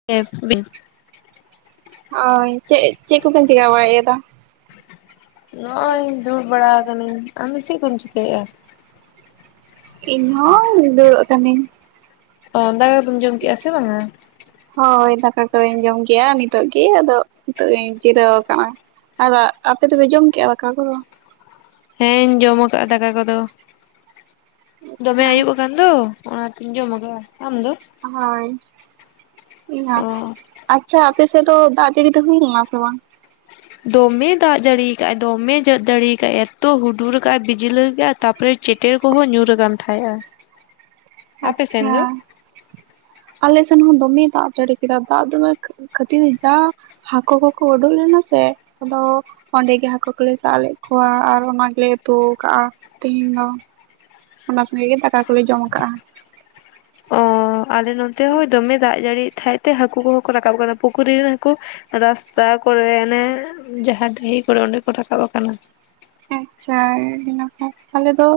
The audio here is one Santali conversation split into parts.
[unintelligible] ᱳᱭ ᱪᱮᱫ ᱪᱮᱫ ᱠᱚᱵᱮᱱ ᱪᱮᱠᱟ ᱵᱟᱲᱟᱭᱮᱫᱟ? ᱱᱚᱜᱼᱚᱭ ᱫᱩᱲ ᱵᱟᱲᱟ ᱠᱟᱹᱱᱤᱧ᱾ ᱟᱢᱫᱚ ᱪᱮᱫ ᱠᱚᱢ ᱪᱤᱠᱟᱹᱭᱮᱫᱼᱟ? ᱤᱧᱦᱚ ᱫᱩᱲᱩᱵ ᱠᱟᱹᱱᱤᱧ᱾ ᱚ ᱫᱟᱠᱟ ᱠᱚᱫᱚᱢ ᱡᱚᱢ ᱠᱮᱫᱼᱟ ᱥᱮ ᱵᱟᱝᱼᱟ? ᱦᱳᱭ ᱫᱟᱠᱟ ᱠᱚᱫᱚᱧ ᱡᱚᱢ ᱜᱮᱭᱟ ᱱᱤᱛᱚᱜ ᱜᱮ᱾ ᱟᱫᱚ ᱱᱤᱛᱚᱜ ᱤᱧ ᱡᱤᱨᱟᱹᱣ ᱟᱠᱟᱱᱟ᱾ ᱟᱨ ᱟᱯᱮ ᱫᱚᱯᱮ ᱡᱚᱢ ᱠᱮᱫᱼᱟ ᱫᱟᱠᱟ ᱠᱚᱫᱚ? ᱦᱮᱸᱧ ᱡᱚᱢ ᱟᱠᱟᱫᱟ ᱫᱟᱠᱟ ᱠᱚᱫᱚ᱾ ᱫᱚᱢᱮ ᱟᱪᱪᱷᱟ ᱟᱹᱭᱩᱵ ᱟᱠᱟᱱ ᱫᱚ ᱚᱱᱟᱛᱤᱧ ᱡᱚᱢ ᱟᱠᱟᱫᱼᱟ᱾ ᱟᱢ ᱫᱚ? ᱦᱳᱭ ᱤᱧ ᱦᱚ᱾ ᱚ ᱟᱪᱪᱷᱟ ᱟᱯᱮ ᱚᱱᱛᱮᱫᱚ ᱫᱟᱜ ᱡᱟᱹᱲᱤ ᱫᱚ ᱦᱩᱭ ᱞᱮᱱᱟ ᱥᱮ ᱵᱟᱝ? ᱫᱚᱢᱮ ᱫᱟᱜᱽ ᱡᱟᱹᱲᱤᱭᱟ ᱟᱠᱟᱫ ᱫᱚᱢᱮ ᱡᱟᱲᱤᱭᱟ ᱟᱠᱟᱫᱼᱟ᱾ ᱮᱛᱚ ᱦᱩᱰᱩᱨ ᱟᱠᱟᱫᱼᱟᱭ ᱵᱤᱡᱤᱞᱼᱟ ᱛᱟᱯᱚᱨᱮ ᱪᱮᱴᱮᱨ ᱠᱚᱦᱚᱸ ᱧᱩᱨ ᱟᱠᱟᱱ ᱛᱟᱦᱮᱸᱫᱼᱟ᱾ ᱟᱪᱪᱷᱟ ᱟᱞᱮ ᱥᱮᱱ ᱦᱚᱸ ᱫᱚᱢᱮ ᱫᱟᱜ ᱡᱟᱹᱲᱤ ᱠᱮᱫᱟ᱾ ᱫᱟᱜ ᱫᱚᱢᱮ ᱠᱷᱟᱹᱛᱤᱨ ᱡᱟ ᱦᱟᱹᱠᱩ ᱠᱚᱠᱚ ᱩᱰᱩᱠ ᱞᱮᱱᱟ ᱥᱮ ᱟᱫᱚ ᱚᱸᱰᱮᱜᱮ ᱦᱟᱹᱠᱩ ᱠᱚᱞᱮ ᱥᱟᱵ ᱞᱮᱫ ᱠᱚᱣᱟ ᱟᱨ ᱚᱱᱟ ᱜᱮᱞᱮ ᱩᱛᱩ ᱠᱟᱜᱼᱟ ᱛᱮᱦᱤᱧ ᱫᱚ᱾ ᱚᱱᱟ ᱥᱚᱸᱜᱮ ᱜᱮ ᱫᱟᱠᱟ ᱠᱚᱞᱮ ᱡᱚᱢ ᱟᱠᱟᱜᱼᱟ᱾ ᱚ ᱟᱞᱮ ᱱᱚᱱᱛᱮ ᱦᱚᱸ ᱫᱚᱢᱮ ᱫᱟᱜ ᱡᱟᱹᱲᱤ ᱛᱟᱦᱮᱡ ᱛᱮ ᱦᱟᱹᱠᱩ ᱠᱚᱦᱚᱸ ᱠᱚ ᱨᱟᱠᱟᱵ ᱟᱠᱟᱱᱟ᱾ ᱯᱩᱠᱷᱩᱨᱤᱨ ᱨᱮᱱ ᱦᱟᱹᱠᱩ ᱨᱟᱥᱛᱟ ᱠᱚᱨᱮ ᱚᱱᱮ ᱡᱟᱦᱟᱸ ᱰᱟᱹᱦᱤ ᱠᱚᱨᱮ ᱚᱸᱰᱮ ᱠᱚ ᱨᱟᱠᱟᱵ ᱟᱠᱟᱱᱟ᱾ ᱟᱪᱪᱷᱟ ᱤᱱᱟ ᱠᱷᱟ ᱟᱞᱮ ᱫᱚ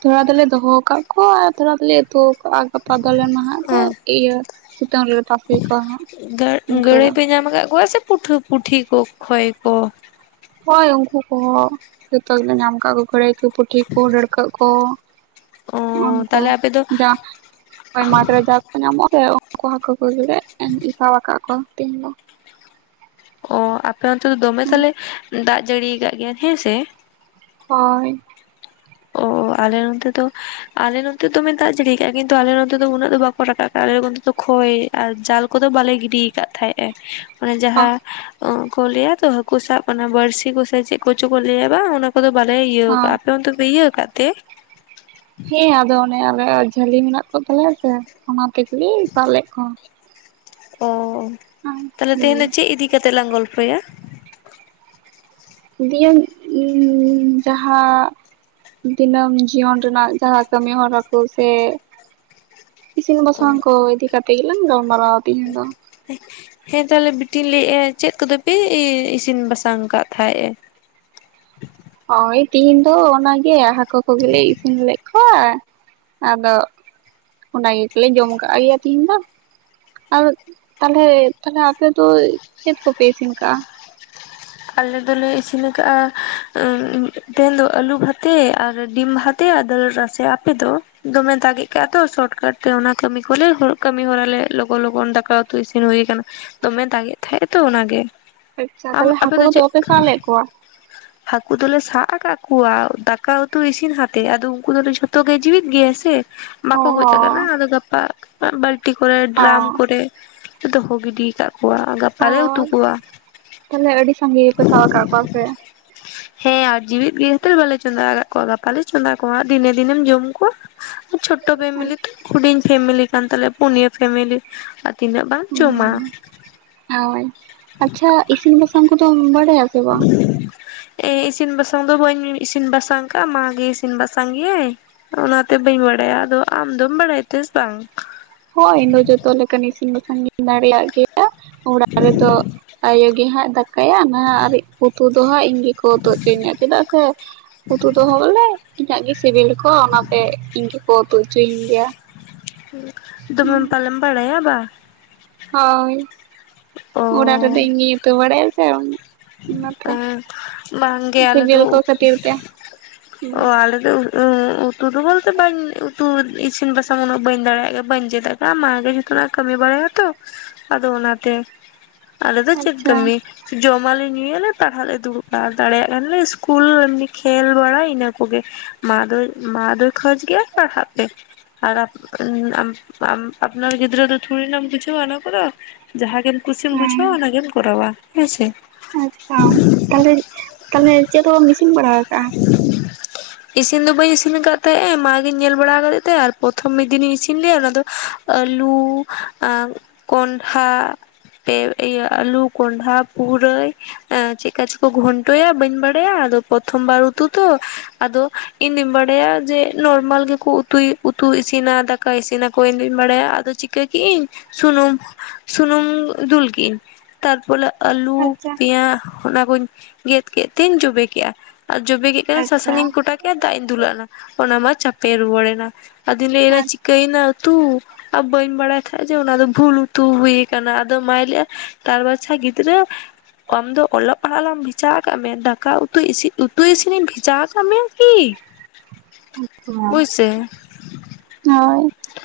ᱛᱷᱚᱲᱟ ᱫᱚᱞᱮ ᱫᱚᱦᱚ ᱟᱠᱟᱫ ᱠᱚᱣᱟ᱾ ᱠᱚ ᱟᱨ ᱛᱷᱚᱲᱟ ᱛᱷᱚᱲᱤ ᱩᱛᱩᱣᱟᱠᱟᱫᱼᱟ᱾ ᱜᱟᱯᱟ ᱫᱚᱞᱮ ᱱᱟᱦᱟᱜ ᱞᱮ ᱚ ᱤᱭᱟᱹ ᱥᱤᱛᱩᱝ ᱨᱮᱞᱮ ᱛᱟᱥᱮ ᱠᱚᱣᱟ᱾ ᱦᱟᱸᱜ ᱜᱟᱹ ᱩᱱᱠᱩ ᱜᱟᱹᱲᱟᱹᱭ ᱫᱚ ᱯᱮ ᱧᱟᱢ ᱟᱠᱟᱫ ᱠᱚᱣᱟ ᱥᱮ ᱯᱩᱴᱷ ᱯᱩᱴᱷᱤ ᱠᱚ ᱠᱷᱚᱭ ᱠᱚ? ᱦᱚᱭ ᱩᱱᱠᱩ ᱠᱚᱦᱚᱸ ᱡᱚᱛᱚ ᱜᱮᱞᱮ ᱧᱟᱢ ᱠᱟᱜ ᱠᱚ [unintelligible] ᱛᱤᱠᱩ ᱴᱷᱤᱠ ᱠᱚ ᱰᱟᱹᱲᱠᱟᱹᱜ ᱠᱚ ᱚ [unintelligible] ᱩᱱᱠᱩ ᱛᱟᱦᱚᱞᱮ ᱟᱯᱮ ᱫᱚ [inaudible] ᱡᱟ ᱦᱚᱭ ᱢᱟᱴ ᱨᱮ ᱡᱟ ᱠᱚ ᱧᱟᱢᱚᱜ ᱥᱮ ᱩᱱᱠᱩ ᱦᱟᱹᱠᱩ ᱠᱚᱜᱮ ᱞᱮ ᱮᱢ ᱤᱯᱟ ᱣᱟᱠᱟᱫ ᱠᱚᱣᱟ ᱛᱮᱦᱮᱧ ᱫᱚ᱾ ᱚ ᱟᱯᱮ ᱚᱱᱛᱮ ᱫᱚ ᱫᱚᱢᱮ ᱛᱟᱞᱮ ᱫᱟᱜ ᱡᱟᱹᱲᱤᱭᱟᱠᱟᱫ ᱜᱮᱭᱟ ᱦᱮᱸ ᱥᱮ? ᱦᱚᱭ᱾ ᱚᱻ ᱟᱞᱮ ᱱᱚᱛᱮ ᱫᱚ ᱟᱞᱮ ᱱᱚᱛᱮ ᱫᱚᱢᱮ ᱫᱟᱜ ᱡᱟᱹᱲᱤ ᱠᱟᱜᱼᱟᱭ ᱠᱤᱱᱛᱩ ᱟᱞᱮ ᱱᱚᱛᱮ ᱫᱚ ᱩᱱᱟᱹᱜ ᱫᱚ ᱵᱟᱠᱚ ᱨᱟᱠᱟᱵᱟᱜᱼᱟᱞᱮ ᱱᱚᱱᱛᱮ ᱫᱚ ᱠᱷᱭ ᱟᱨ ᱡᱟᱞ ᱠᱚᱫᱚ ᱵᱟᱞᱮ ᱜᱤᱰᱤ ᱟᱠᱟᱫ ᱛᱟᱦᱮᱸᱫᱼᱟ ᱾ ᱚᱱᱮ ᱡᱟᱦᱟᱸ ᱠᱚ ᱞᱟᱹᱭᱟ ᱛᱚ ᱦᱟᱠᱩ ᱥᱟᱵ ᱚᱱᱟ ᱵᱟᱹᱲᱥᱤ ᱠᱚᱥᱮ ᱪᱮᱫ ᱠᱚᱪᱚ ᱠᱚ ᱞᱟᱹᱭᱟ ᱵᱟᱝ ᱚᱱᱟ ᱟᱫᱚ ᱵᱟᱞᱮ ᱤᱭᱟᱹ ᱠᱟᱜ-ᱟ ᱾ ᱟᱯᱮ ᱚᱱᱛᱮ ᱯᱮ ᱤᱭᱟᱹ ᱟᱠᱟᱫ ᱛᱮ? ᱦᱮᱸ ᱟᱫᱚ ᱚᱱᱮ ᱟᱞᱮᱭᱟᱜ ᱡᱷᱟᱹᱞᱤ ᱢᱮᱱᱟᱜ ᱠᱚ ᱛᱟᱞᱮᱭᱟ ᱥᱮ ᱚᱱᱟ ᱛᱮᱜᱮᱞᱮ ᱥᱟᱫᱞᱵ ᱞᱮᱫ ᱠᱚᱣᱟ ᱾ [unintelligible] ᱚ [unintelligible] ᱛᱟᱦᱞᱮ ᱛᱮᱦᱮᱧ ᱫᱚ ᱪᱮᱫ ᱤᱫᱤ ᱠᱟᱛᱮ ᱞᱟᱝ ᱜᱚᱞᱯᱷᱚᱭᱟ? ᱫᱤᱭᱟᱹᱝ ᱤᱸᱻ ᱡᱟᱦᱟᱸ ᱫᱤᱱᱟᱹᱢ ᱡᱤᱭᱚᱱ ᱨᱮᱱᱟᱜ ᱡᱟᱦᱟᱸ ᱠᱟᱹᱢᱤ ᱦᱚᱨᱟ ᱠᱚ ᱥᱮ ᱤᱥᱤᱱ ᱚ ᱵᱟᱥᱟᱝ ᱠᱚ ᱫᱤ ᱠᱟᱛᱮ ᱜᱮᱞᱟᱝ ᱜᱟᱞ ᱢᱟᱨᱟᱣᱼᱟ᱾ [unintelligible] ᱦᱮᱸ ᱛᱟᱦᱚᱞᱮ ᱵᱤᱴᱤ ᱞᱟᱹᱭᱮᱫᱼᱟ ᱪᱮᱫ ᱠᱚᱫᱚᱯᱮ ᱤᱥᱤᱱ ᱵᱟᱥᱟᱝ ᱟᱠᱟᱫ ᱛᱟᱦᱮᱸᱫ ᱮ? ᱦᱚᱭ ᱛᱤᱦᱤᱧ ᱫᱚ ᱚᱱᱟᱜᱮ ᱦᱟᱹᱠᱩ ᱠᱚᱜᱮᱞᱮ ᱤᱥᱤᱱ ᱞᱮᱜ ᱠᱚᱣᱟ ᱾ ᱟᱫᱚ [unintelligible] ᱚᱱᱟ ᱜᱮᱛᱚᱞᱮ ᱡᱚᱢ ᱠᱟᱜ ᱜᱮᱭᱟ ᱛᱤᱦᱤᱧ ᱫᱚ ᱾ ᱟᱨ [unintelligible] ᱛᱟᱦᱚᱞᱮ ᱛᱟᱦᱚᱞᱮ ᱟᱯᱮ ᱫᱚ ᱪᱮᱫ ᱠᱚᱯᱮ ᱤᱥᱤᱱ ᱠᱟᱜᱼᱟ? ᱟᱞᱮ ᱫᱚᱞᱮ ᱤᱥᱤᱱ ᱠᱟᱜᱼᱟ [unintelligible] ᱛᱮᱦᱮᱱ ᱫᱚ ᱟᱞᱩ ᱵᱷᱟᱛᱮ ᱟᱨ ᱰᱤᱢ ᱵᱷᱟᱛᱮ [unintelligible] ᱟᱯᱮ ᱫᱚ ᱫᱚᱢᱮ ᱫᱟᱜᱮᱜ ᱠᱟᱜ ᱛᱚ ᱥᱚᱴᱠᱟᱹᱴ ᱛᱮ ᱚᱱᱟ ᱠᱟᱹᱢᱤ ᱠᱚᱞᱮ ᱦ ᱠᱟᱹᱢᱤ ᱦᱚᱨᱟ ᱞᱮ ᱞᱚᱜᱚᱱ - ᱞᱚᱜᱚᱱ ᱫᱟᱠᱟ ᱩᱛᱩ ᱤᱥᱤᱱ ᱦᱩᱭ ᱠᱟᱱᱟ ᱫᱚᱢᱮ ᱫᱟᱜᱮᱫ ᱛᱟᱦᱮᱸᱜ ᱟᱛᱚ ᱚᱱᱟ ᱜᱮ᱾ ᱟᱪᱪᱷᱟ ᱛᱟᱦᱚᱞᱮ ᱦᱟᱹᱠᱩ ᱠᱚᱫᱚ ᱵᱟᱯᱮ ᱥᱟᱵ ᱞᱮᱫ ᱠᱚᱣᱟ? ᱦᱟᱹᱠᱩ ᱫᱚᱞᱮ ᱥᱟᱵ ᱟᱠᱟᱫ ᱠᱚᱣᱟ ᱫᱟᱠᱟ ᱩᱛᱩ ᱤᱥᱤᱱ ᱦᱟᱛᱮ ᱟᱫᱚ ᱩᱱᱠᱩ ᱫᱚᱞᱮ ᱡᱷᱚᱛᱚ ᱜᱮ ᱡᱤᱣᱮᱫ ᱜᱮᱭᱟ ᱥᱮ ᱚ ᱵᱟᱠᱚ ᱜᱚᱡ ᱚ ᱟᱠᱟᱱᱟ ᱟᱫᱚ ᱜᱟᱯᱟ ᱵᱟᱞᱴᱤ ᱠᱚᱨᱮ ᱚ ᱰᱨᱟᱢ ᱠᱚᱨᱮ ᱫᱚᱦᱚ ᱜᱤᱰᱤ ᱟᱠᱟᱫ ᱠᱚᱣᱟ ᱠᱚᱣᱟ ᱜᱟᱯᱟᱞᱮ ᱩᱛᱩ ᱦᱚᱸ ᱠᱚᱣᱟ ᱛᱟᱦᱚᱞᱮ ᱟᱹᱰᱤ ᱥᱟᱸᱜᱮ ᱜᱮᱯᱮ ᱥᱟᱵ ᱟᱠᱟᱫ ᱠᱚᱣᱟ ᱥᱮ ᱦᱮᱸ ᱟᱨ ᱡᱤᱣᱤᱫ ᱜᱮ ᱠᱷᱟᱛᱤᱨ ᱵᱟᱞᱮ ᱪᱚᱸᱫᱟ ᱟᱠᱟᱫ ᱠᱚᱣᱟ ᱾ ᱜᱟᱯᱟ ᱞᱮ ᱪᱚᱸᱫᱟ ᱠᱚᱣᱟ ᱫᱤᱱᱮ-ᱫᱤᱱᱮᱢ ᱡᱚᱢ ᱠᱚᱣᱟ᱾ ᱪᱷᱚᱴᱚ ᱯᱷᱮᱢᱮᱞᱤ ᱛᱚ ᱦᱩᱰᱤᱧ ᱯᱷᱮᱢᱮᱞᱤ ᱠᱟᱱ ᱛᱟᱞᱮᱭᱟ ᱯᱩᱱᱭᱟᱹ ᱯᱷᱮᱢᱮᱞᱤ ᱾ ᱛᱤᱱᱟᱹᱜ ᱵᱟᱝ ᱡᱚᱢᱟ ᱦᱩᱸ ᱦᱳᱭ ᱟᱪᱪᱷᱟ [inaudible] ᱤᱥᱤᱱ ᱵᱟᱥᱟᱝ ᱠᱚᱫᱚ ᱵᱟᱲᱟᱭ ᱟ ᱥᱮ ᱵᱟᱝ ᱮ ᱤᱥᱤᱱ - ᱵᱟᱥᱟᱝ ᱫᱚ ᱵᱟᱹᱧ ᱤᱥᱤᱱ ᱵᱟᱥᱟᱝ ᱠᱟᱼᱟ ᱢᱟ ᱜᱮ ᱤᱥᱤᱱ ᱵᱟᱥᱟᱝ ᱜᱮᱭᱟᱭ᱾ ᱚᱱᱟᱛᱮ ᱵᱟᱹᱧ ᱵᱟᱲᱟᱭᱟ ᱟᱫᱚ ᱟᱢ ᱫᱚᱢ ᱵᱟᱲᱟᱭ ᱛᱮᱥ ᱵᱟᱝ? ᱦᱚᱭ ᱤᱧ ᱫᱚ ᱡᱚᱛᱚ ᱞᱮᱠᱟᱱ ᱤᱥᱤᱱ- ᱵᱟᱥᱟᱝ ᱜᱤᱧ ᱫᱟᱲᱮᱭᱟᱜ ᱜᱮ᱾ [unintelligible] ᱚᱲᱟᱜ ᱨᱮᱫᱚ [inaudible] ᱟᱭᱳ ᱜᱮ ᱦᱟᱸᱜ ᱫᱟᱠᱟ ᱠᱟᱭᱨᱟ ᱱᱟᱦᱟᱜ ᱟᱨ ᱩᱛᱩ ᱫᱚ ᱦᱟᱸᱜ ᱤᱧ ᱜᱮᱠᱚ ᱩᱛᱩ ᱦᱚᱪᱚ ᱤᱧᱟ᱾ ᱪᱮᱫᱟᱜ ᱥᱮ ᱦᱚ [inaudible] ᱩᱛᱩ ᱫᱚᱦᱚ ᱵᱚᱞᱮ ᱤᱧᱟᱹᱜ ᱜᱮ ᱥᱤᱵᱤᱞ ᱠᱚ ᱚᱱᱟ ᱛᱮ ᱤᱧ ᱜᱮ [unintelligible] ᱦᱚᱪᱚᱭᱤᱧ ᱜᱮᱭᱟ᱾ [unintelligible] ᱫᱚᱢᱮᱢ ᱯᱟᱞᱮᱢ ᱵᱟᱲᱟᱭᱟ ᱵᱟ? ᱦᱚᱭ ᱚᱲᱟᱜ ᱚ ᱨᱮᱫᱚ ᱤᱧ ᱜᱤᱧ ᱩᱛᱩ ᱵᱟᱲᱟᱭ ᱥᱮ ᱚᱱᱟᱛᱮ ᱵᱟᱝᱜᱮ ᱟᱞᱮ ᱫᱚ ᱥᱤᱵᱤᱞ ᱠᱚ ᱠᱷᱟᱹᱛᱤᱨ ᱛᱮ ᱚ ᱟᱞᱮ ᱫᱚ [unintelligible] ᱩᱛᱩᱫᱚ ᱵᱚᱞᱛᱮ ᱵᱟᱹᱧ ᱩᱛᱩ ᱤᱥᱤᱱ - ᱵᱟᱥᱟᱝ ᱩᱱᱟᱹᱜ ᱵᱟᱹᱧ ᱫᱟᱲᱮᱭᱟᱜ ᱜᱮ, ᱵᱟᱹᱧ ᱪᱮᱫ ᱟᱠᱟᱫ ᱾ᱢᱟ ᱜᱮ ᱡᱚᱛᱚᱱᱟᱜ ᱠᱟᱹᱢᱤ ᱵᱟᱲᱟᱭᱟ ᱛᱚ [unintelligible] ᱟᱫᱚ ᱚᱱᱟ ᱛᱮ [unintelligible] ᱟᱞᱮ ᱫᱚ ᱪᱮᱫ ᱟᱪᱪᱷᱟ ᱠᱟᱹᱢᱤ ᱡᱚᱢ ᱢᱟᱞᱮ ᱧᱩᱭᱟᱞᱮ ᱯᱟᱲᱦᱟᱜ ᱞᱮ ᱫᱩᱲᱩᱵ-ᱟ ᱫᱟᱲᱮᱭᱟᱜ ᱠᱟᱱ ᱞᱮ ᱥᱤᱥᱠᱩᱞ ᱮᱢᱱᱤ ᱠᱷᱮᱞ ᱵᱟᱲᱟ ᱤᱱᱟᱹ ᱠᱚᱜᱮ᱾ ᱢᱟ ᱫᱚᱭ ᱢᱟ ᱫᱚᱭ ᱠᱷᱚᱡ ᱜᱮᱭᱟ ᱯᱟᱲᱦᱟᱜ ᱯᱮ ᱟᱨ ᱟᱯᱱᱟᱨ ᱜᱤᱫᱽᱨᱟᱹ ᱫᱚ ᱛᱷᱩᱲᱤ ᱱᱟᱢ ᱵᱩᱡᱷᱟᱹᱣᱼᱟ ᱚᱱᱟ ᱠᱚᱫᱚ ᱡᱟᱦᱟᱸ ᱜᱮᱢ ᱠᱩᱥᱤᱢ ᱵᱩᱡᱷᱟᱹᱣᱟ ᱦᱮᱸ ᱚᱱᱟᱜᱢ ᱠᱚᱨᱟᱣᱟ ᱾ ᱦᱮᱸ ᱟᱪᱪᱷᱟ ᱛᱟᱦᱞᱮ ᱛᱟᱦᱞᱮ ᱪᱮᱫ ᱦᱚ ᱵᱟᱢ ᱤᱥᱤᱱ ᱵᱟᱲᱟ ᱠᱟᱜᱼᱟ᱾ ᱤᱥᱤᱱ ᱫᱚ ᱵᱟᱹᱧ ᱤᱥᱤᱱ ᱟᱠᱟᱫ ᱛᱟᱦᱮᱸᱜ ᱢᱱᱟᱜᱤᱧ ᱧᱮᱞ ᱵᱟᱲᱟ ᱟᱠᱟᱫᱮ ᱛᱟᱦᱮᱸ ᱟᱨ ᱯᱨᱚᱛᱷᱚᱢ ᱢᱤᱫ ᱫᱤᱱᱤᱧ ᱤᱥᱤᱱ ᱞᱮᱭᱟ ᱚᱱᱟ ᱫᱚ ᱟᱹᱞᱩ ᱟᱨ ᱠᱚᱱᱰᱷᱟ, ᱯᱮ ᱤᱭᱟᱹ ᱟᱞᱩ, ᱠᱚᱰᱷᱟ, ᱯᱩᱨᱟᱹᱭ, ᱪᱮᱫᱠᱟ ᱪᱚᱠᱚ ᱠᱚ ᱜᱷᱚᱱᱴᱚᱭᱟ ᱵᱟᱹᱧ ᱵᱟᱲᱟᱭᱟ ᱾ ᱟᱫᱚ ᱯᱚᱛᱷᱚᱢ ᱵᱟᱨ ᱩᱛᱩ ᱛᱚ ᱟᱫᱚ ᱤᱧ ᱫᱩᱧ ᱵᱟᱲᱟᱭᱟ ᱡᱮ ᱱᱚᱨᱢᱟᱞ ᱜᱮᱠᱚ ᱩᱛᱭ ᱩᱛᱩ ᱤᱥᱤᱱᱟ ᱾ ᱠᱟᱭ ᱤᱥᱤᱱ ᱟᱠᱚᱣᱟ ᱤᱧ ᱫᱩᱧ ᱵᱟᱲᱟᱭᱟ, ᱟᱫᱚ ᱪᱤᱠᱟᱹ ᱠᱤᱜᱤᱧ ᱥᱩᱱᱩᱢ ᱥᱩᱱᱩᱢ ᱫᱩᱞ ᱠᱤ ᱤᱧ ᱛᱟᱨᱯᱚᱨᱮ ᱟᱹᱞᱩ ᱟᱪᱪᱷᱟ ᱯᱮᱸᱭᱟ ᱚᱱᱟᱠᱚᱧ ᱜᱮᱫ ᱠᱮᱫ ᱛᱮᱧ ᱡᱚᱵᱮ ᱠᱮᱜᱟ᱾ ᱟᱨ ᱡᱚᱵᱮ ᱠᱮᱫ ᱠᱷᱟᱱ ᱟᱪᱪᱷᱟ ᱥᱟᱥᱟᱝ ᱤᱧ ᱠᱚᱴᱟ ᱠᱮᱫᱟ ᱫᱟᱜ ᱤᱧ ᱫᱩᱞ ᱟᱜ ᱱᱟ ᱚᱱᱟ ᱢᱟ ᱪᱟᱯᱮ ᱨᱩᱣᱟᱹᱲᱮᱱᱟ᱾ ᱟᱫᱚᱧ ᱞᱟᱭ ᱫᱟ ᱟᱪᱪᱷᱟ ᱪᱤᱠᱟᱭ ᱱᱟ ᱛᱩ ᱟᱨ ᱵᱟᱹᱧ ᱵᱟᱲᱟᱭ ᱠᱟᱡᱽ ᱚᱱᱟ ᱫᱚ ᱵᱷᱩᱞ ᱩᱛᱩ ᱦᱩᱭ ᱟᱠᱟᱱᱟ ᱟᱫᱚ ᱢᱟᱭ ᱞᱟᱹᱭ ᱼᱟ ᱛᱟᱨ ᱵᱟᱪᱷᱟ ᱜᱤᱫᱽᱨᱟᱹ, ᱟᱢ ᱫᱚ ᱚᱞᱚᱜ ᱯᱟᱲᱦᱟᱜ ᱞᱟᱝ ᱵᱷᱮᱡᱟ ᱠᱟᱜ ᱢᱮᱭᱟ ᱾ ᱫᱟᱠᱟ ᱩᱛᱩ ᱤᱥᱤᱫ ᱩᱛᱩ ᱛᱩᱭ ᱤᱥᱤᱱ ᱤᱧ ᱵᱷᱮᱡᱟ ᱟᱠᱟᱫ ᱢᱮᱭᱟ ᱠᱤ ᱦᱳᱭ ᱥᱮ ᱦᱮ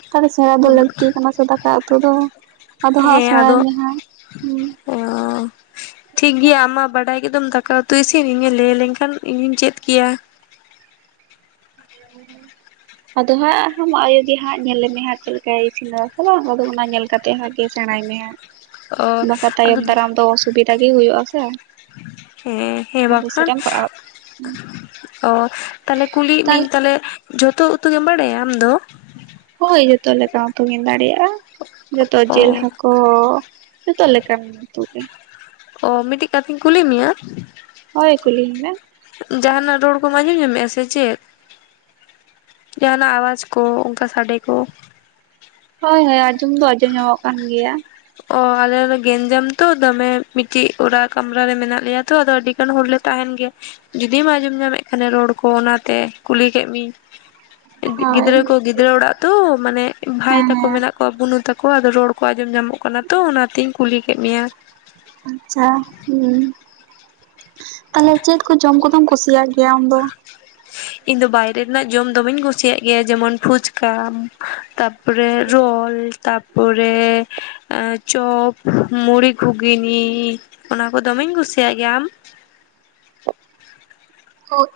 ᱛᱟᱦᱚᱞᱮ ᱥᱮᱬᱟ ᱫᱚ ᱞᱟᱹᱠᱛᱤ ᱠᱟᱱᱟ ᱥᱮ ᱫᱟᱠᱟ ᱩᱛᱩ ᱫᱚ᱾ ᱟᱫᱚ ᱦᱟᱸᱜ ᱦᱮᱸ ᱥᱮᱬᱟᱭ ᱟᱫᱚ ᱢᱮ ᱦᱟᱸᱜ [inaudible] ᱴᱷᱤᱠ ᱜᱮᱭᱟ ᱟᱢ ᱢᱟ ᱵᱟᱰᱟᱭ ᱠᱮᱫᱟᱢ ᱫᱟᱠᱟ ᱩᱛᱩ ᱤᱥᱤᱱ ᱤᱧᱮ ᱞᱟᱹᱭ ᱞᱮᱱᱠᱷᱟᱱ ᱤᱧᱤᱧ ᱪᱮᱫ ᱠᱮᱭᱟ᱾ [inaudible] ᱟᱫᱚ ᱦᱟᱸᱜ ᱟᱢ ᱟᱭᱳ ᱜᱮ ᱦᱟᱸᱜ ᱧᱮᱞᱮᱢᱮ ᱦᱟᱸᱜ ᱪᱮᱫ ᱞᱮᱠᱟᱭ ᱤᱥᱤᱱᱟ ᱥᱮ ᱵᱟᱝ ᱟᱫᱚ ᱚᱱᱟ ᱧᱮᱞ ᱠᱟᱛᱮ ᱦᱟᱸᱜ ᱥᱮᱬᱟᱭ ᱢᱮ ᱦᱟᱸᱜ᱾ ᱚ ᱵᱟᱠᱷᱟ ᱟᱫᱚ ᱛᱟᱭᱚᱢ ᱫᱟᱨᱟᱢ ᱫᱚ ᱚᱥᱩᱵᱤᱫᱟ ᱜᱮ ᱦᱩᱭᱩᱜᱼᱟ ᱥᱮ ᱦᱮᱸ ᱦᱮᱸ ᱟᱢ ᱯᱚᱭᱥᱟ ᱵᱟᱠᱷᱟᱱ, ᱨᱮᱢ ᱯᱟᱲᱟᱜᱼᱟ ᱚ ᱛᱟᱦᱞᱮ ᱠᱩᱞᱤᱭᱮᱫ ᱛᱟᱦᱚᱞᱮ ᱢᱤᱭᱤᱝ ᱛᱟᱦᱞᱮ ᱡᱷᱚᱛᱚ ᱩᱛᱩ ᱜᱮᱢ ᱵᱟᱲᱟᱭᱟ ᱟᱢ ᱫᱚ, ᱦᱳᱭ ᱡᱚᱛᱚ ᱞᱮᱠᱟᱱ ᱩᱛᱩ ᱜᱤᱧ ᱫᱟᱲᱮᱭᱟᱜᱼᱟ᱾ ᱡᱚᱛᱚ ᱚ ᱡᱤᱞ ᱦᱟᱹᱠᱚ ᱡᱚᱛᱚ ᱞᱮᱠᱟᱱ ᱩᱛᱩ ᱜᱮ ᱚ ᱢᱤᱴᱤᱡ ᱠᱟᱛᱷᱟᱧ ᱠᱩᱞᱤ ᱢᱮᱭᱟ? ᱦᱳᱭ ᱠᱩᱞᱤᱧ ᱢᱮ᱾ ᱡᱟᱦᱟᱱᱟᱜ ᱨᱚᱲ ᱠᱚᱢ ᱟᱸᱡᱚᱢ ᱧᱢᱮᱜᱼᱟ ᱥᱮ ᱪᱮᱫ? ᱡᱟᱦᱟᱱᱟᱜ ᱟᱣᱟᱡᱽ ᱠᱚ, ᱚᱱᱠᱟ ᱥᱟᱰᱮ ᱠᱚ, ᱦᱳᱭ ᱦᱳᱭ ᱟᱸᱡᱚᱢ ᱫᱚ ᱟᱸᱡᱚᱢ ᱧᱟᱢᱚᱜ ᱠᱟᱱ ᱜᱮᱭᱟ᱾ ᱚ ᱟᱞᱮ ᱫᱚ ᱜᱮᱧᱡᱟᱢ ᱛᱚ ᱫᱚᱢᱮ ᱢᱤᱫᱴᱤᱡ ᱚᱲᱟᱜ ᱠᱟᱢᱨᱟ ᱨᱮ ᱢᱮᱱᱟᱜ ᱞᱮᱭᱟ ᱛᱚ ᱟᱫᱚ ᱟᱹᱰᱤ ᱜᱟᱱ ᱦᱚᱲᱞᱮ ᱛᱟᱦᱮᱱ ᱜᱮ ᱡᱩᱫᱤᱢ ᱟᱸᱡᱚᱢ ᱧᱟᱢᱮᱫ ᱠᱷᱟᱱᱮ ᱨᱚᱲ ᱠᱚ ᱚᱱᱟᱛᱮ ᱠᱩᱞᱤ ᱠᱮᱫ ᱢᱮᱭᱤᱝ ᱾ ᱦᱳᱭ ᱜᱤᱫᱽᱨᱟᱹ ᱠᱚ ᱜᱤᱫᱽᱨᱟᱹ ᱚᱲᱟᱜ ᱛᱚ ᱢᱟᱱᱮ ᱵᱷᱟᱭ ᱦᱮᱸ ᱛᱟᱠᱚ ᱦᱮᱸ ᱢᱮᱱᱟᱜ ᱠᱚᱜ ᱵᱩᱱᱩ ᱛᱟᱠᱚᱣᱟ ᱟᱫᱚ ᱨᱚᱲ ᱠᱚ ᱟᱸᱡᱚᱢ ᱧᱟᱢᱚᱜ ᱠᱟᱱᱟ᱾ ᱛᱚ ᱚᱱᱟᱛᱤᱧ ᱠᱩᱞᱤ ᱠᱮᱫ ᱢᱮᱭᱟ, ᱟᱪᱷᱟ, ᱦᱮᱸ ᱛᱟᱦᱞᱮ ᱪᱮᱫ ᱠᱚ ᱡᱚᱢ ᱠᱚᱫᱚᱢ ᱠᱩᱥᱤᱭᱟᱜ ᱜᱮᱭᱟ ᱟᱢ ᱫᱚ? ᱤᱧ ᱫᱚ ᱵᱟᱭᱨᱮ ᱨᱮᱱᱟᱜ ᱡᱚᱢ ᱫᱚᱢᱮᱧ ᱠᱩᱥᱤᱭᱟᱜ ᱜᱮᱭᱟ ᱡᱮᱢᱚᱱ ᱯᱷᱩᱪᱠᱟ ᱾ ᱛᱟᱯᱚᱨᱮ ᱨᱳᱞ ᱛᱟᱯᱚᱨᱮ ᱪᱚᱯ ᱢᱩᱲᱤ ᱜᱷᱩᱜᱱᱤ ᱚᱱᱟ ᱠᱚ ᱫᱚᱢᱮᱧ ᱠᱩᱥᱤᱭᱟᱜ ᱜᱮᱭᱟ, ᱟᱢ?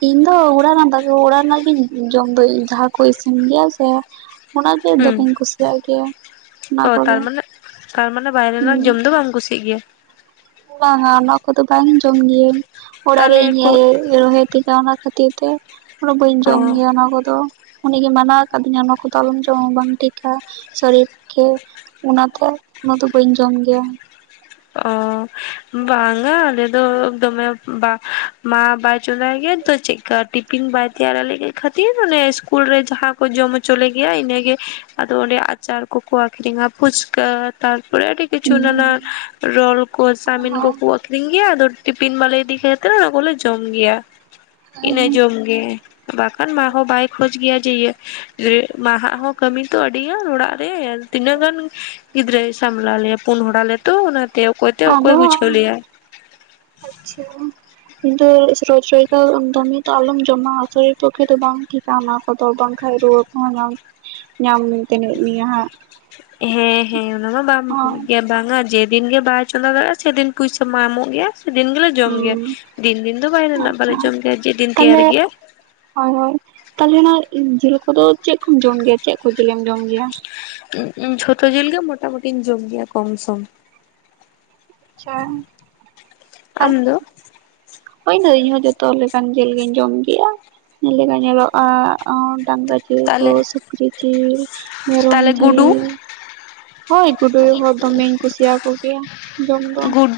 ᱤᱧ ᱫᱚ ᱚᱲᱟᱜ ᱨᱮᱱᱟᱜ ᱫᱟᱠᱟ ᱚᱲᱟᱜ ᱨᱮᱱᱟᱜ ᱜᱤᱧ ᱡᱚᱢ ᱫᱚ ᱡᱟᱦᱟᱸ ᱠᱚ ᱤᱥᱤᱱ ᱜᱮᱭᱟ ᱥᱮ ᱾ ᱚᱱᱟᱜᱮ ᱦᱩᱸ ᱫᱚᱢᱮᱧ ᱠᱩᱥᱤᱭᱟᱜ ᱜᱮᱭᱟ ᱾ ᱚ ᱛᱟᱨᱢᱟᱱᱮ ᱛᱟᱨᱢᱟᱱᱮ ᱵᱟᱭᱨᱮ ᱦᱩᱸ ᱨᱮᱱᱟᱜ ᱡᱚᱢ ᱫᱚ ᱵᱟᱢ ᱠᱩᱥᱤᱭᱟᱜ ᱜᱮᱭᱟ᱾ ᱵᱟᱝᱟ ᱚᱱᱟ ᱠᱚᱫᱚ ᱵᱟᱝ ᱡᱚᱢ ᱜᱤᱭᱟᱹᱧ ᱚᱲᱟᱜ ᱨᱮ ᱛᱟᱦᱚᱞᱮ ᱤᱧ ᱠᱚ ᱟᱭᱳᱭ ᱨᱚᱦᱚᱭᱮ ᱛᱤᱛᱟ ᱚᱱᱟ ᱠᱷᱟᱹᱛᱤᱨ ᱛᱮ ᱩᱱᱟᱜ ᱵᱟᱹᱧ ᱡᱚᱢ ᱚ ᱜᱮᱭᱟ ᱚᱱᱟ ᱠᱚᱫᱚ ᱾ ᱩᱱᱤᱜᱮ ᱢᱟᱱᱟᱣ ᱟᱠᱟᱫᱤᱧᱟ ᱚᱱᱟ ᱠᱚᱫᱚ ᱟᱞᱚᱢ ᱡᱚᱢᱟ ᱵᱟᱝ ᱴᱷᱤᱠᱟ ᱥᱚᱨᱤᱨ ᱯᱚᱠᱷᱮ ᱚᱱᱟᱛᱮ ᱚᱱᱟ ᱫᱚ ᱵᱟᱹᱧ ᱡᱚᱢ ᱜᱮᱭᱟ ᱾ ᱚ ᱵᱟᱝᱟ ᱟᱞᱮ ᱫᱚ ᱫᱚᱢᱮ ᱵᱟ ᱢᱟ ᱵᱟᱭ ᱪᱚᱸᱫᱟᱭ ᱜᱮᱭᱟ, ᱛᱚ ᱪᱮᱫ ᱠᱟ ᱴᱤᱯᱤᱱ ᱵᱟᱭ ᱛᱮᱭᱟᱨ ᱟᱞᱮ ᱠᱷᱟᱹᱛᱤᱨ ᱚᱱᱮ ᱤᱥᱠᱩᱞ ᱨᱮ ᱡᱟᱦᱟᱸ ᱠᱚ ᱡᱚᱢ ᱦᱚᱪᱚ ᱞᱮᱜᱮᱭᱟ ᱤᱱᱟᱹᱜᱮ, ᱟᱫᱚ ᱚᱸᱰᱮ ᱟᱪᱟᱨ ᱠᱚᱠᱚ ᱟᱠᱷᱨᱤᱧᱟ ᱯᱷᱩᱪᱠᱟᱹ ᱛᱟᱨᱯᱚᱨᱮ ᱟᱹᱰᱤ ᱠᱤ ᱪᱩ ᱱᱟᱱᱟ ᱦᱩᱸ ᱨᱳᱞ ᱠᱚ ᱪᱟᱢᱤᱱ ᱦᱳᱭ ᱠᱚᱠᱚ, ᱠᱚ ᱟᱹᱷᱨᱤᱧ ᱜᱮᱭᱟ ᱟᱫᱚ ᱴᱤᱯᱤᱱ ᱵᱟᱞᱮ ᱤᱫᱤ ᱠᱷᱛᱤᱨ ᱚᱱᱟ ᱠᱚᱞᱮ ᱡᱚᱢ ᱜᱮᱭᱟ ᱾ ᱤᱱᱟᱹ ᱡᱚᱢ ᱜᱮᱭᱟ ᱵᱟᱠᱷᱟᱱ ᱢᱟᱦᱚᱸ ᱵᱟᱭ ᱠᱷᱚᱡᱽ ᱜᱮᱭᱟ ᱡᱮ ᱤᱭᱟᱹ ᱢᱟᱦᱟᱜ ᱦᱚᱸ ᱠᱟᱹᱢᱤ ᱛᱚ ᱟᱹᱰᱤ ᱜᱟᱱ ᱚᱲᱟᱜ ᱨᱮ ᱛᱤᱱᱟᱹᱜ ᱜᱟᱱ, ᱜᱤᱫᱽᱨᱟᱹᱭ ᱥᱟᱢᱞᱟᱣ ᱞᱮᱭᱟ ᱯᱩᱱ ᱦᱚᱲ ᱟᱞᱮ ᱛᱚ ᱚᱱᱟᱛᱮ ᱾ [unintelligible] ᱟᱫᱚ ᱟᱪᱪᱷᱟ ᱾ ᱠᱤᱱᱛᱩ ᱨᱳᱡ ᱨᱳᱡ ᱫᱚ ᱫᱚᱢᱮ ᱫᱚ ᱟᱞᱚᱢ ᱡᱚᱢᱟ, ᱥᱚᱨᱤᱨ ᱯᱚᱠᱠᱷᱮ ᱫᱚ ᱵᱟᱝ ᱴᱷᱤᱠ ᱚᱱᱟ ᱠᱚᱫᱚ ᱵᱟᱝ ᱠᱷᱟᱡ ᱨᱩᱣᱟᱹ ᱠᱚᱦᱚᱸ ᱧᱟᱢ ᱧᱟᱢ ᱢᱮ ᱱᱟᱜᱼᱟ ᱾ ᱦᱮᱸ ᱦᱮᱸ ᱾ ᱚᱱᱟᱢᱟ ᱵᱟᱝ ᱦᱳᱭ ᱵᱷᱟᱹᱜᱤ ᱜᱮᱭᱟ ᱾ ᱵᱟᱝᱟ ᱡᱮ ᱫᱤᱱ ᱜᱮ ᱵᱟᱭ ᱪᱚᱸᱫᱟ ᱫᱟᱲᱮᱭᱟᱜᱼᱟ ᱥᱮ ᱫᱤᱱ ᱯᱩᱭᱥᱟᱹ ᱢᱟ ᱮᱢᱚᱜ ᱜᱮᱭᱟ ᱾ ᱫᱤᱱ ᱜᱮᱞᱮ ᱡᱚᱢ ᱜᱮᱭᱟ ᱦᱩᱸ ᱫᱤᱱ ᱫᱤᱱ ᱫᱚ, ᱵᱟᱭᱨᱮ ᱨᱮᱱᱟᱜ ᱵᱟᱞᱮ ᱟᱪᱪᱷᱟ ᱡᱚᱢ ᱜᱮᱭᱟ, ᱟᱨ ᱡᱮ ᱫᱤᱱ ᱛᱮᱭᱟᱨ ᱛᱟᱦᱞᱮ ᱜᱮᱭᱟ ᱾ ᱦᱳᱭ ᱦᱳᱭ ᱾ ᱛᱟᱦᱞᱮ ᱱᱟ ᱡᱤᱞ ᱠᱚᱫᱚ ᱪᱮᱫ ᱠᱚᱢ ᱡᱚᱢ ᱜᱮᱭᱟ? ᱪᱮᱫ ᱠᱚ ᱡᱤᱞᱮᱢ ᱡᱚᱢ ᱜᱮᱭᱟ? ᱡᱷᱚᱛᱚ ᱡᱤᱞ ᱜᱮ ᱢᱳᱴᱟᱢᱩᱴᱤᱧ ᱡᱚᱢ ᱜᱮᱭᱟ ᱠᱚᱢ ᱥᱚᱢ ᱾ ᱟᱪᱪᱷᱟ ᱟᱢ ᱫᱚ ᱾ ᱦᱳᱭ ᱫᱟᱹᱭ ᱤᱧ ᱦᱚ ᱡᱚᱛᱚ ᱞᱮᱠᱟᱱ ᱡᱤᱞ ᱜᱤᱧ ᱡᱚᱢ ᱜᱮᱭᱟ, ᱡᱮ ᱞᱮᱠᱟ ᱧᱮᱞᱚᱜ ᱼᱟ ᱾ ᱰᱟᱝᱨᱟ ᱡᱤᱞ, ᱠᱚ ᱛᱟᱦᱞᱮ ᱥᱩᱠᱨᱤ ᱡᱤᱞ, ᱢᱮᱨᱚᱢ ᱛᱟᱦᱞᱮ ᱜᱩᱰᱩ ᱡᱤᱞ, ᱦᱳᱭ ᱜᱩᱰᱩ ᱦᱚᱸ ᱫᱚᱢᱮᱧ ᱠᱩᱥᱤᱭᱟ ᱠᱚ ᱜᱮᱭᱟ ᱾ ᱜᱩᱰ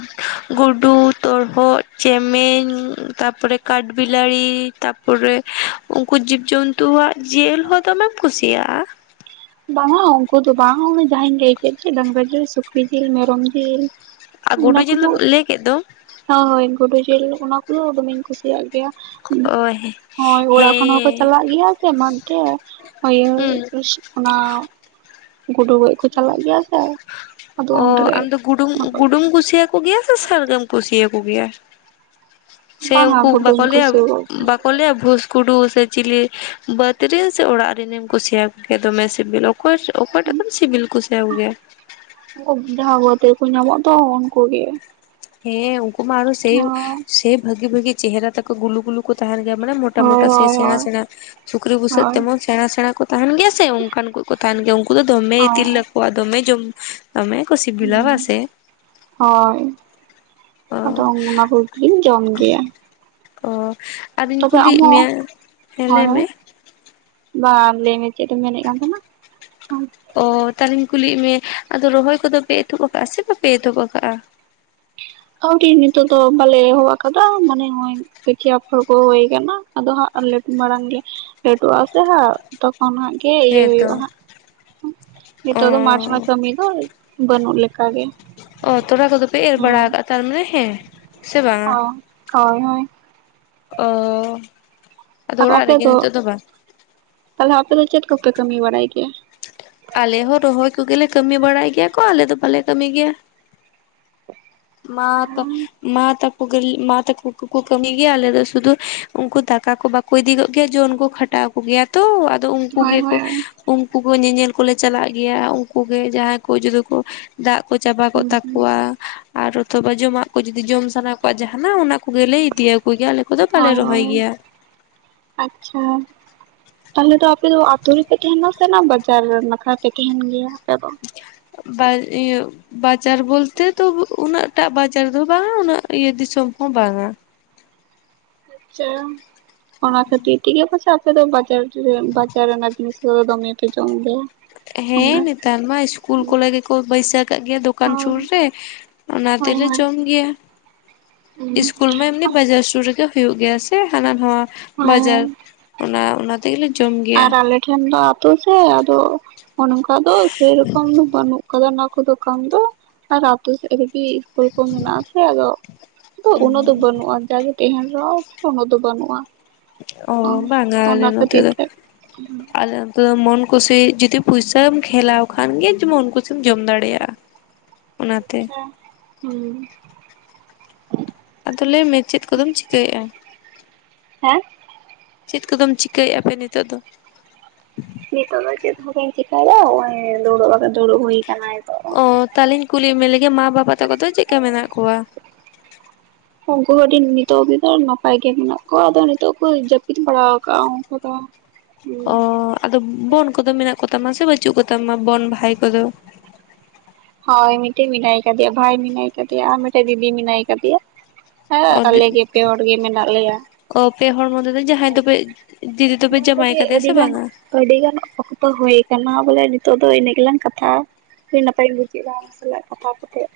ᱜᱩᱰᱩ, ᱛᱚᱨᱦᱚᱫ, ᱪᱮᱢᱮᱧ, ᱛᱟᱯᱚᱨᱮ ᱠᱟᱴ ᱵᱤᱞᱟᱹᱲᱤ ᱛᱟ ᱛᱟᱯᱚᱨᱮ ᱩᱱᱠᱩ ᱡᱤᱵᱽᱡᱚᱱᱛᱩᱣᱟᱜ ᱡᱮᱞ ᱦᱚᱸ ᱫᱚᱢᱮᱢ ᱠᱩᱥᱤᱭᱟᱜᱼᱟ? ᱵᱟᱝᱟ ᱩᱱᱠᱩ ᱫᱚ ᱵᱟᱝ, ᱚᱱᱮ ᱡᱟᱦᱟᱸᱧ ᱞᱟᱹᱭ ᱠᱮᱫ ᱡᱮ ᱰᱟᱝᱨᱟ ᱡᱤᱞ, ᱥᱩᱠᱨᱤ ᱡᱤᱞ, ᱢᱮᱨᱚᱢ ᱡᱤᱞ ᱟᱨ ᱜᱩᱰᱩ ᱧᱤᱞ ᱫᱚᱢ ᱞᱟᱹᱭ ᱠᱮᱫ ᱫᱚ᱾ ᱦᱚᱸ ᱦᱳᱭ ᱜᱩᱰᱩ ᱡᱤᱞ ᱚᱱᱟ ᱠᱚᱫᱚ ᱫᱚᱢᱮᱧ ᱠᱩᱥᱤᱭᱟᱜ ᱜᱮᱭᱟ ᱾ ᱦᱳᱭ ᱾ ᱦᱳᱭ ᱚᱲᱟᱜ ᱠᱷᱚᱱ ᱦᱚᱸᱠᱚ ᱪᱟᱞᱟᱜ ᱜᱮᱭᱟ, ᱥᱮ ᱮᱢᱟᱱ ᱛᱮ ᱤᱭᱟᱹ ᱦᱩᱸ ᱚᱱᱟ ᱜᱩᱰᱩ ᱜᱚᱡ ᱠᱚ ᱪᱟᱞᱟᱜ ᱜᱮᱭᱟ ᱥᱮ ᱟᱫᱚ ᱚ ᱩᱱᱨᱮ ᱟᱢ ᱫᱚ ᱜᱩᱰᱩᱢ ᱜᱩᱰᱩᱢ ᱠᱩᱥᱤᱭᱤᱭᱟ? ᱠᱚᱜᱮᱭᱟ ᱥᱮ ᱥᱟᱨᱜᱟᱢ ᱠᱩᱥᱤᱭᱟᱠᱚ ᱜᱮᱭᱟ, ᱥᱮ ᱵᱟᱝᱟ ᱩᱱᱠᱩ ᱵᱟᱠᱚ ᱜᱩᱰᱩᱧ ᱞᱟᱹᱭᱟ ᱠᱩᱥᱤᱭᱟᱠᱚ ᱵᱟᱠᱚ ᱞᱟᱹᱭᱟ ᱵᱷᱩᱥ ᱠᱩᱰᱩ ᱥᱮ ᱪᱤᱞᱤ ᱵᱟᱹᱫᱽ ᱨᱮ ᱥᱮ ᱚᱲᱟᱜ ᱨᱤᱱᱮᱢ ᱠᱩᱥᱤᱭᱟᱠᱚ ᱜᱮᱭᱟ, ᱫᱚᱢᱮ ᱥᱤᱵᱤᱞ ᱟᱠᱚ᱾ ᱚᱠᱚᱭ ᱚᱠᱚᱭᱴᱟᱜ ᱠᱷᱚᱱ ᱥᱤᱵᱤᱞ ᱠᱩᱥᱤᱭᱟᱠ ᱠᱚᱜᱮᱭᱟ? ᱩᱱᱠᱩ ᱡᱟᱦᱟᱸ ᱵᱟᱹᱫ ᱨᱮᱠᱚ ᱧᱟᱢᱚᱜᱼᱟ ᱛᱚ ᱩᱱᱠᱩ ᱜᱮ ᱾ ᱦᱮᱸ ᱩᱱᱠᱩ ᱢᱟ ᱟᱨᱚ ᱥᱮᱭ ᱥᱮᱭ ᱵᱷᱟᱹᱜᱤ ᱵᱷᱟᱹᱜᱤ ᱪᱮᱦᱨᱟ ᱛᱟᱠᱚ ᱜᱩᱞᱩ ᱜᱩᱞᱩ ᱛᱟᱦᱮᱱ ᱜᱮᱭᱟ ᱢᱟᱱᱮ ᱢᱚᱴᱟ ᱦᱳᱭ ᱢᱚᱴᱟ ᱥᱮ ᱦᱳᱭ ᱥᱮᱲᱟ ᱦᱳᱭ ᱥᱮᱲᱟ ᱥᱩᱠᱨᱤ ᱵᱷᱩᱥᱟᱹᱜ ᱦᱳᱭ ᱛᱮᱢᱚᱱ ᱥᱮᱬᱟ ᱥᱮᱬᱟ ᱠᱚ ᱛᱟᱦᱮᱱ ᱜᱮᱭᱟ ᱥᱮ, ᱚᱱᱠᱟᱱ ᱠᱚ ᱠᱚ ᱛᱟᱦᱮᱱ ᱜᱮᱭᱟ ᱩᱱᱠᱩ ᱫᱚᱢᱮ ᱤᱛᱤᱞ ᱛᱟᱠᱚᱣᱟ ᱫᱚᱢᱮ ᱡᱚᱢ ᱫᱚᱢᱮ ᱠᱚ ᱥᱤᱵᱤᱞᱟ ᱦᱳᱭ ᱵᱟ ᱥᱮ? ᱦᱳᱭ ᱾ ᱟᱫᱚ ᱚ ᱚᱱᱟ ᱠᱚᱜᱤᱧ ᱡᱚᱢ ᱜᱮᱭᱟ ᱾ ᱚ ᱟᱫᱚᱧ ᱠᱩᱞᱤᱭᱮᱫ ᱟᱢᱦᱚᱸ ᱢᱮᱭᱟ? ᱦᱮᱸ ᱦᱳᱭ ᱞᱟᱹᱭ ᱦᱳᱭ ᱢᱮ ᱾ ᱵᱟᱝ ᱞᱟᱹᱭ ᱢᱮ ᱪᱮᱫ ᱮᱢ ᱢᱮᱱᱮᱜ ᱠᱟᱱ ᱛᱟᱦᱮᱱᱟ ᱟᱢ? ᱚ ᱛᱟᱦᱚᱞᱮᱧ ᱠᱩᱞᱤᱭᱮᱜ ᱢᱮ ᱟᱫᱚ ᱨᱚᱦᱚᱭ ᱠᱚᱫᱚ ᱯᱮ ᱮᱛᱚᱦᱚᱵ ᱠᱟᱜᱼᱟ, ᱥᱮ ᱵᱟᱯᱮ ᱮᱛᱚᱦᱚᱵ ᱠᱟᱜᱼᱟ? ᱟᱹᱣᱨᱤ ᱱᱤᱛᱚᱜ ᱫᱚ ᱵᱟᱞᱮ ᱮᱦᱚᱵ ᱟᱠᱟᱫᱟ ᱢᱚᱱᱮ ᱦᱚᱭ ᱾ ᱠᱤᱪᱷᱤ ᱟᱯᱷᱚᱨ ᱠᱚ ᱦᱩᱭ ᱠᱟᱱᱟ ᱟᱫᱚ ᱦᱟᱸᱜ ᱢᱟᱲᱟᱝ ᱞᱮ ᱞᱟᱹᱴᱩ ᱟᱥᱮ ᱦᱟᱸ ᱛᱚᱠᱷᱚᱱ ᱦᱟᱸ ᱦᱮ ᱤᱭᱟᱹ ᱦᱮᱸ ᱛᱚ ᱦᱩᱭᱩᱜᱼᱟ, ᱦᱟᱸᱜ ᱚ ᱱᱤᱛᱚᱜ ᱫᱚ ᱢᱟᱴ ᱨᱮᱢᱟ ᱠᱟᱹᱢᱤ ᱫᱚ ᱵᱟᱹᱱᱩᱜ ᱞᱮᱠ ᱜᱮ ᱾ ᱚ ᱛᱚᱞᱟ ᱠᱚᱫᱚ ᱯᱮ ᱮᱨ ᱵᱟᱲᱟ ᱠᱟᱜᱼᱟ? ᱛᱟᱨᱢᱟᱱᱮ ᱦᱮᱸ ᱾ ᱦᱚᱸ ᱾ ᱦᱳᱭ ᱻᱦᱳᱭ ᱾ ᱚᱸ ᱟᱨ ᱟᱯᱮ ᱫᱚ? ᱛᱟᱦᱚᱞᱮ ᱟᱯᱮ ᱫᱚ ᱪᱮᱫ ᱠᱚᱯᱮ ᱠᱟᱹᱢᱤ ᱵᱟᱲᱟᱭ ᱜᱮᱭᱟ? ᱟᱞᱮ ᱦᱚᱸ ᱨᱚᱦᱚᱭ ᱠᱚᱜᱮ ᱞᱮ ᱠᱟᱹᱢᱤ ᱵᱟᱲᱟᱭ ᱜᱮᱭᱟ ᱠᱚ, ᱟᱞᱮ ᱫᱚ ᱵᱟᱞᱮ ᱠᱟᱹᱢᱤ ᱜᱮᱭᱟ ᱾ ᱢᱟ ᱛᱟ ᱢᱟ ᱛᱟᱹᱠᱚ᱾ ᱢᱟ ᱛᱟᱠᱚ ᱠᱚᱠᱚ ᱠᱟᱹᱢ ᱜᱮᱭᱟ ᱟᱞᱮ ᱫᱚ ᱥᱩᱫᱷᱩ ᱩᱱᱠᱩ ᱫᱟᱠᱟ ᱠᱚ ᱵᱟᱠᱚ ᱤᱫᱤ ᱜᱚᱜ ᱜᱮᱭᱟ ᱡᱳ ᱩᱱᱠᱩᱼᱼ ᱢᱮᱴᱟᱣ ᱠᱚᱜᱮᱭᱟ ᱛᱚ ᱟᱫᱚ ᱩᱱᱠᱩ ᱦᱳᱭ ᱜᱮᱠᱚ ᱦᱳᱭ ᱦᱳᱭ ᱩᱱᱠᱩ ᱠᱚ ᱧᱮᱧᱮᱞ ᱠᱚᱞᱮ ᱪᱟᱞᱟᱜ ᱜᱮᱭᱟ ᱩᱱᱠᱩ ᱜᱮ ᱡᱟᱦᱟᱸᱭ ᱠᱚ ᱡᱩᱫᱤ ᱠᱚ ᱫᱟᱜ ᱠᱚ ᱪᱟᱵᱟ ᱠᱚᱜ ᱦᱩᱸ ᱛᱟᱠᱚᱣᱟ᱾ ᱟᱨᱦᱚᱸ ᱛᱚ ᱵᱟᱡᱚᱢᱟᱜ ᱠᱚ ᱡᱩᱫᱤ ᱡᱚᱢ ᱥᱟᱱᱟ ᱠᱚᱣᱟ ᱡᱟᱦᱟᱱᱟᱜ ᱚᱱᱟ ᱠᱚᱜᱮ ᱤᱫᱤᱭᱟᱠᱚ ᱜᱮᱭᱟ᱾ ᱠᱚᱫᱚ ᱵᱟᱞᱮ ᱨᱚᱦᱚᱭ ᱦᱚᱝᱚᱝ ᱜᱮᱭᱟ ᱟᱪᱷᱟ ᱛᱟᱦᱞᱮ ᱫᱚ ᱟᱯᱼᱼ ᱟᱯᱮ ᱫᱚ ᱟᱛᱳ ᱨᱮᱯᱮ ᱛᱟᱦᱮᱱᱟ ᱥᱮ ᱱᱟ ᱵᱟᱡᱟᱨ ᱱᱟᱠᱷᱟ ᱯᱮ ᱛᱟᱦᱮᱱ ᱜᱮᱭᱟ ᱟᱯᱮ ᱫᱚ? [unintelligible] ᱵᱟ ᱤᱭᱩᱜ ᱵᱟᱡᱟᱨ ᱵᱚᱞᱛᱮ ᱛᱚᱵᱩ ᱩᱱᱟᱹᱜ᱾ ᱮᱴᱟᱜ ᱵᱟᱡᱟᱨ ᱫᱚ ᱵᱟᱝᱟ ᱩᱱᱟᱹᱜ ᱤᱭᱟᱹ ᱫᱤᱥᱚᱢ ᱦᱚᱸ ᱵᱟᱝᱟ᱾ ᱟᱪᱷᱟᱢ ᱚᱱᱟ ᱠᱷᱟᱹᱛᱤᱨ ᱴᱷᱤᱠ ᱜᱮᱭᱟ ᱯᱟᱪᱷᱟᱢ᱾ ᱟᱯᱮ ᱫᱚ ᱵᱟᱡᱟᱨ [inaudible] ᱵᱟᱡᱟᱨ ᱨᱮᱱᱟᱜ ᱡᱤᱱᱤᱥ ᱠᱚᱫᱚ ᱫᱚᱢᱮᱯᱮ ᱡᱚᱢ ᱜᱮᱭᱟ ᱦᱮᱸ ᱚᱱᱟ ᱱᱮᱛᱟᱨ ᱢᱟ ᱤᱥᱠᱩᱞ ᱠᱚᱨᱮ ᱜᱮᱠᱚ ᱵᱟᱹᱭᱥᱟᱹᱣ ᱠᱟᱜ ᱜᱮᱭᱟ ᱫᱚᱠᱟᱱ ᱥᱩᱨ ᱦᱳᱭ ᱨᱮ᱾ ᱚᱱᱟ ᱛᱮᱞᱮ ᱦᱳᱭ ᱡᱚᱢ ᱜᱮᱭᱟ, ᱤᱥᱠᱩᱞ ᱢᱟ ᱮᱢᱱᱤ ᱦᱳᱭ ᱵᱟᱡᱟᱨ ᱥᱩᱨ ᱨᱮᱜᱮ᱾ ᱦᱩᱭᱩᱜ ᱜᱮᱭᱟ ᱥᱮ ᱦᱟᱱᱟ ᱱᱚᱣᱟ ᱵᱟᱡᱟᱨ ᱦᱳᱭ ᱚᱱᱟ, ᱚᱱᱟ ᱛᱮᱜᱮᱞᱮ ᱡᱚᱢ ᱜᱮᱭᱟ᱾ ᱴᱷᱮᱱᱰᱟ ᱟᱛᱳ ᱥᱮ ᱟᱫᱚᱼᱼ ᱱᱚᱝᱠᱟ ᱫᱚ ᱥᱮ ᱨᱚᱠᱚᱢ ᱫᱚ ᱵᱟᱹᱱᱩᱜ ᱟᱠᱟᱫᱟ ᱚᱱᱟ ᱠᱚ ᱫᱚᱠᱟᱱ ᱫᱚ ᱟᱨ ᱟᱛᱳ ᱥᱮᱫ ᱨᱮᱜᱤ ᱠᱚ ᱢᱮᱱᱟᱜ ᱟᱥᱮ ᱟᱫᱚ ᱩᱱᱟᱹᱜ ᱫᱚ ᱵᱟᱹᱱᱩᱜᱼᱟ᱾ ᱡᱟᱜᱮ ᱛᱟᱦᱮᱱ ᱨᱮᱦᱚᱸ ᱳᱱᱳᱜ ᱫᱚ ᱵᱟᱹᱱᱩᱜᱼᱟ᱾ ᱚ ᱵᱟᱝᱟᱻᱟᱞᱮ ᱚᱱᱟ ᱱᱚᱛᱮ ᱠᱷᱟᱹᱛᱤᱨ ᱫᱚ᱾ ᱛᱮ ᱫᱚ ᱢᱚᱱ ᱠᱩᱥᱤ ᱡᱩᱫᱤ ᱯᱚᱭᱥᱟᱢ ᱠᱷᱮᱞᱟᱣ ᱠᱷᱟᱱᱜᱮ ᱢᱚᱱ ᱠᱩᱥᱤᱢ ᱡᱚᱢ ᱫᱟᱲᱮᱭᱟᱜᱼᱟ᱾ ᱚᱱᱟᱛᱮ᱾ ᱦᱩᱸ᱾ [inaudible] ᱟᱫᱚ ᱞᱟᱹᱭ ᱢᱮ ᱪᱮᱫ ᱠᱚᱫᱚᱢ ᱪᱤᱠᱟᱹᱭᱮᱫᱼᱟ? ᱦᱮᱸ ᱪᱮᱫ ᱠᱚᱫᱚᱢ ᱪᱤᱠᱟᱹᱭᱮᱫᱼᱟ ᱯᱮ ᱱᱤᱛᱚᱜ ᱫᱚ? ᱱᱤᱛᱚᱜ ᱫᱚ ᱪᱮᱫ ᱦᱚᱸ ᱵᱟᱹᱧ ᱪᱮᱠᱟᱭᱟ ᱦᱚᱸᱜ-ᱚᱭ ᱫᱩᱲᱩᱵ ᱟᱫᱚ ᱫᱩᱲᱩᱵ ᱦᱩᱭ ᱟᱠᱟᱱᱟᱭ᱾ ᱚ ᱛᱟᱦᱞᱮᱧ ᱠᱩᱞᱤ ᱢᱮ ᱞᱮᱜᱮ ᱢᱟ ᱵᱟᱵᱟ ᱛᱟᱠᱚ ᱫᱚ ᱪᱮᱫ ᱞᱮᱠᱟ ᱢᱮᱱᱟᱜ ᱠᱚᱣᱟ? ᱩᱱᱠᱩ ᱦᱚᱸ ᱟᱹᱰᱤ ᱱᱤᱛᱚᱜ ᱫᱚ ᱱᱟᱯᱟᱭ ᱜᱮ ᱢᱮᱱᱟᱜ ᱠᱚᱣᱟ ᱟᱫᱚ ᱱᱤᱛᱚᱜ ᱠᱚ ᱡᱟᱹᱯᱤᱫ ᱵᱟᱲᱟ ᱣᱟᱠᱟᱜᱼᱟ ᱩᱱᱠᱩ ᱫᱚ᱾ ᱚ ᱦᱮᱸ ᱟᱫᱚ ᱵᱚᱱ ᱠᱚᱫᱚ ᱢᱮᱱᱟᱜ ᱠᱚᱛᱟᱢᱟ ᱥᱮ ᱵᱟᱹᱪᱩᱜ ᱠᱚᱛᱟᱢᱟ ᱵᱚᱱ ᱵᱷᱟᱭ ᱠᱚᱫᱚ? ᱦᱳᱭ ᱢᱤᱫᱴᱮᱡ ᱢᱮᱱᱟᱭ ᱠᱟᱫᱮᱭᱟ ᱵᱷᱟᱭ ᱢᱮᱱᱟᱭ ᱠᱟᱫᱮᱭᱟ ᱟᱨ ᱢᱤᱫᱴᱮᱡ ᱫᱤᱫᱤ ᱢᱮᱱᱟᱭ ᱠᱟᱫᱮᱭᱟ᱾ ᱦᱮᱸ ᱚ ᱟᱞᱮ ᱜᱮ ᱯᱮ ᱦᱚᱲ ᱜᱮ ᱢᱮᱱᱟᱜ ᱞᱮᱭᱟ᱾ ᱚ ᱯᱮ ᱦᱚᱲ ᱢᱚᱫᱮ ᱫᱚ ᱡᱟᱦᱟᱸᱭ ᱫᱚᱯᱮ ᱫᱤᱫᱤ ᱫᱚᱯᱮ ᱢᱟ ᱡᱟᱶᱟᱭ ᱛᱚᱵᱮ ᱠᱟᱫᱮᱭᱟ ᱟᱹᱰᱤ ᱥᱮ ᱜᱟᱱ ᱵᱟᱝᱟ? ᱟᱹᱰᱤ ᱜᱟᱱ ᱚᱠᱚᱛᱚ ᱦᱩᱭ ᱟᱠᱟᱱᱟ ᱵᱚᱞᱮ ᱱᱤᱛᱚᱜ ᱫᱚ ᱤᱱᱟᱹᱜ ᱜᱮᱞᱟᱝ ᱠᱟᱛᱷᱟ ᱟ ᱟᱹᱰᱤ ᱱᱟᱯᱟᱭᱤᱧ ᱪᱮᱫ [inaudible] ᱥᱟᱞᱟᱜ ᱠᱟᱛᱷᱟ ᱠᱟᱛᱮᱫ᱾